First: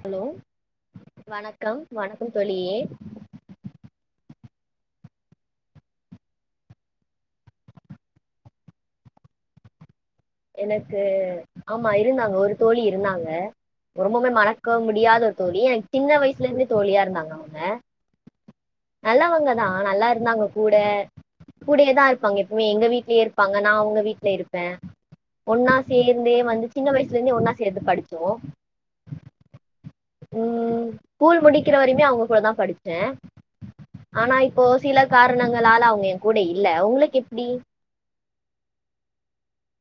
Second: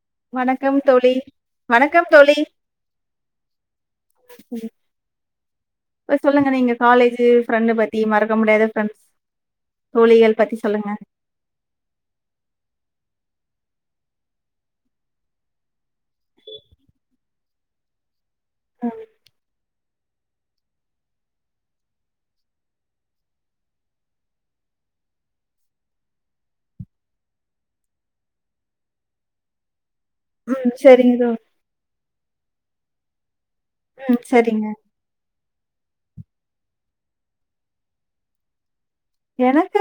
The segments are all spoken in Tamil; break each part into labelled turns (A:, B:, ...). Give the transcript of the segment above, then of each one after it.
A: ஹலோ
B: வணக்கம் தோழி
A: வணக்கம் வணக்கம் தோழியே
B: சொல்லுங்க நீங்க காலேஜூ ஃப்ரெண்டு பத்தி மறக்க முடியாத ஃப்ரெண்ட்ஸ் தோழிகள் பத்தி சொல்லுங்க
A: எனக்கு ஆமா இருந்தாங்க ஒரு தோழி இருந்தாங்க ரொம்பமே மறக்க முடியாத ஒரு தோழி எனக்கு சின்ன வயசுலருந்தே தோழியா இருந்தாங்க அவுங்க
B: ம்
A: நல்லவங்கதா நல்லா இருந்தாங்க கூட கூடயேதா இருப்பாங்க எப்பமே எங்க வீட்லயே இருப்பாங்க நா அவுங்க வீட்ல இருப்ப ஒன்னா சேந்தே வந்து சின்ன வயசுலந்தே ஒன்னா சேந்து படிச்சோ
B: ம்.
A: உம்
B: சரிங்க
A: ஸ்கூல்
B: தோழி
A: முடிக்கிற வரைமே அவுங்க கூடதா படிச்ச
B: ம்
A: ஆனா இப்போ
B: சரிங்க
A: சில கார ணங்களால அவுங்க என் கூட இல்ல உங்களுக்கெப்டி
B: எனக்கு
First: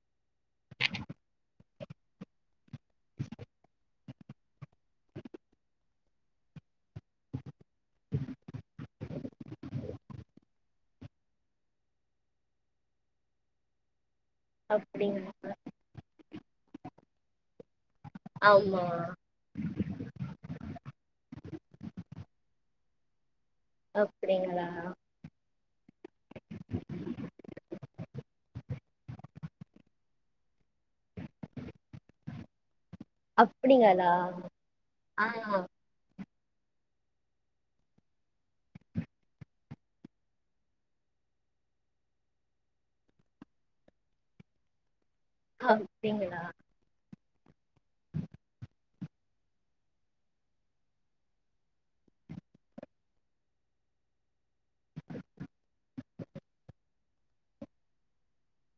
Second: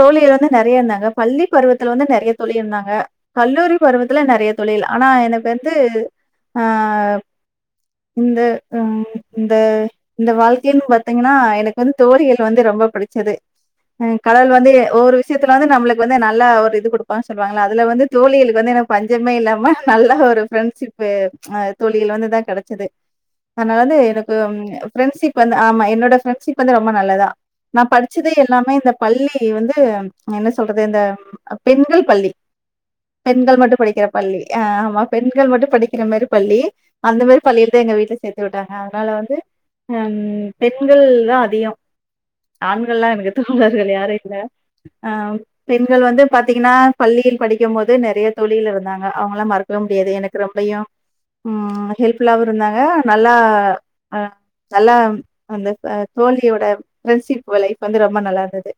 B: தோழிகள் வந்து நெறயா இருந்தாங்க பள்ளி பருவத்துல வந்து நெறயா தோழி இருந்தாங்க கல்லூரி பருவத்துல நெறயா தோழிகள் ஆனா எனக் வந்து ஆ இந்த ஆ இந்த இந்த வாழ் தின் பாத்தீங்கனா எனக்கு வந்து தோழிகள் வந்து ரொம்ப பிடிச்சது ம் கடவுள் வந்து ஒவ்வொரு
A: அப்படிங்களா
B: விஷ்யத்துல வந்து நம்ளுக்கு வந்து ந ல்லா ஒரு இது குடுப்பாங் சொல்லுவாங்கள்ள அதுல வந்து தோழிகள் வந்து
A: ஆமா
B: எனக்கு பஞ்சமே இல்லாம நல்ல ஒரு ஃப்ரெண்ட்ஷிப்பு ப்ச் அ தோழிகள் வந்துதா கெடச்சது அதாவது வந்து எனக்கு ம்
A: அப்படிங்களா
B: ஃப்ரெண்ட்ஷிப் நா ஆமா என்னோட ஃப்ரெண்ட்ஷிப் வந்து ரொம்ப நல்லதா நா படி ச்சது எல்லாமே இந்த பள்ளி வந்து என்ன சொல்றது இந்த பெண்கள் பள்ளி பெண்கள் மட்டு படிக்கிற
A: அப்படிங்களா
B: பள்ளி ஆ ஆமா பெண்கள்
A: ஆஹ்
B: மட்டு படிக்கிற மாரி பள்ளி அந்த மாரி பள்ளிலதா எங்க வீட்ல சேத்துவிட்டாங்க அதனால வந்து பெண்கள் தா அதிகோ ஆண் கள்ல எனக்கு தோழர்கள் யாரு இல்ல அ பெண்கள் வந்து
A: அப்படிங்களா
B: பாத்தீங்கன்னா பள்ளியில் படிக்கம் போது நெறைய தோழிகள் இருந்தாங்க அவங்களா மறக்கவே முடியாது எனக்கு ரொம்பயு ம் ஹெல்ஃபுல்லாவு இருந்தாங்க நல்லா அ நல்லா அந்த த தோழியோட ஃப்ரெண்ஷிப் அப்போ லைஃப் வந்து ரொம்ப நல்லா இருந்தது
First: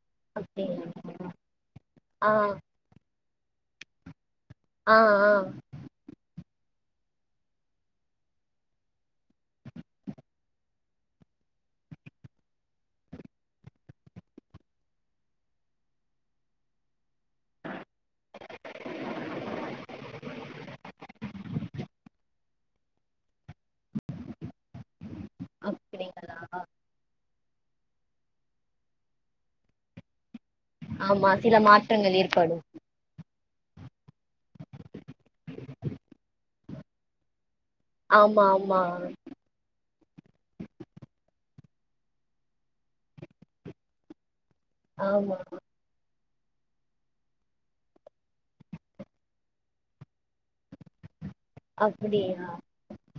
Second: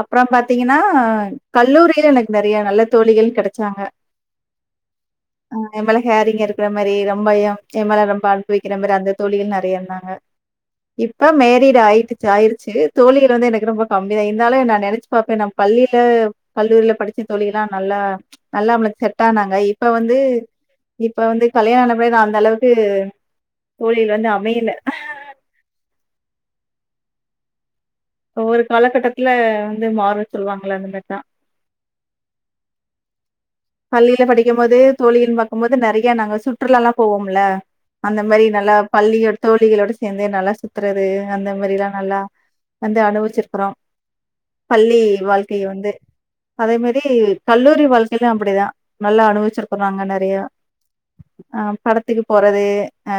B: அப்பறோம்
A: அப்படிங்களா
B: பாத்தீங்கனா கல்லூரில
A: ஆ
B: எனக்கு நெறைய நல்ல தோழிகள் கெடச்சாங்க ஆ எ மேல ஹேரிங்க இருக் க்ற மாரி ரொம்பயு ஏ மேல ரொம்ப அன்பு வக்கிற மாரி அந்த தோழி நெறைய இருந்தாங்க இப்ப மேரீடு ஆயிடுச்சு ஆயிரு ச்சு தோழிகள் வந்து எனக்கு ரொம்ப கம்மிதா இருந்தாலு நா நெனச்சு பாப்பே நாம் பள்ளில கல்லூரில படிச்ச தோழிகள்லா நல்லா நல்லா நம்மளுக்கு செட் ஆனாங்க இப்ப வந்து இப்ப வந்து கல்யாணானா போயிதா அந்த அளவுக்கு தோழிகள் வந்து அமயல
A: அப்டிங்களா
B: ஒவ்வொரு காலகட்டத்தில வந்து மாறு
A: ஆமா சில மாற்றங்கள் ஏற்படு
B: பள்ளியில படிக்கம் போது தோழியின் பாக்கும் போது நெறைய நாங்க சுற்றுலாலா போவோம்ல அந்த
A: ஆமா
B: மாரி நல்லா
A: ஆமா
B: பள்ளிகள் தோழிகைகளோடு சேந்து நல்லா சுத்துறது அந்த மாரி லா நல்லா வந்து அனுவச்சிருக்குறோ பள்ளி
A: ஆமா
B: வாழ்க்கைய வந்து அதே மாரி கல்லூரி வாழ்க்கையில் ல அப்டிதா நல்லா அனுவச்சிருக்குறங்க நெறய அ படத்துக்கு
A: அப்படியா
B: போறது அ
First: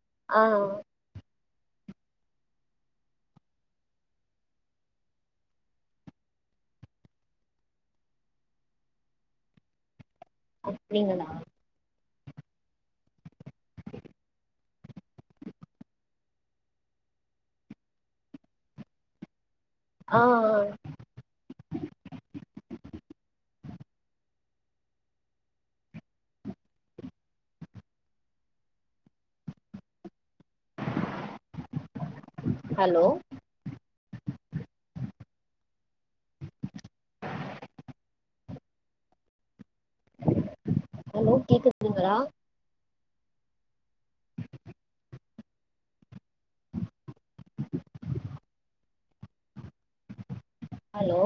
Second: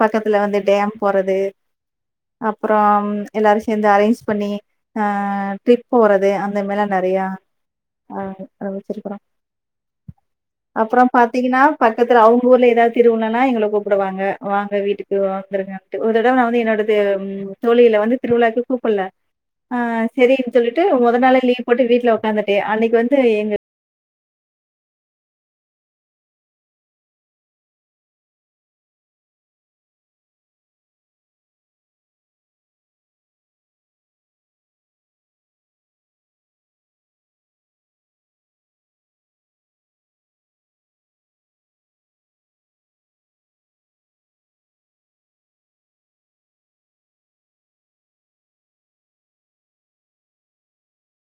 B: பக்கத்துல
A: ஆ
B: வந்து டேம் போறது அப்பறம் எல்லாரு சேந்து அரேஞ்ச் பண்ணி அ ட்ரிப் போறது அந்த மாரிலா நெறயா அனுவச்சிருக்குறோ அப்புறோம்
A: அப்படிங்களா
B: பாத்தீங்கன்னா ப பக்கத்துல அவங்க ஊர்ல எதாவது திருவிழன்னா எங்கள கூப்புடுவாங்க வாங்க வீட்டுக்கு வந்துருங்க அப்டின்டு ஒரு தடவ நா வந்து என்னோட தெ ம் தோழிகள வந்து திருவிழாக்கு கூப்புல்ல ஆ செரின் சொல்லிட்டு மொத நாளே லீவ் போட்டு வீட்டுல உக்காந்துட்டே அன்னைக்கு வந்து எங்க
A: ஹலோ ஹலோ கேக்குதுங்களா ஹலோ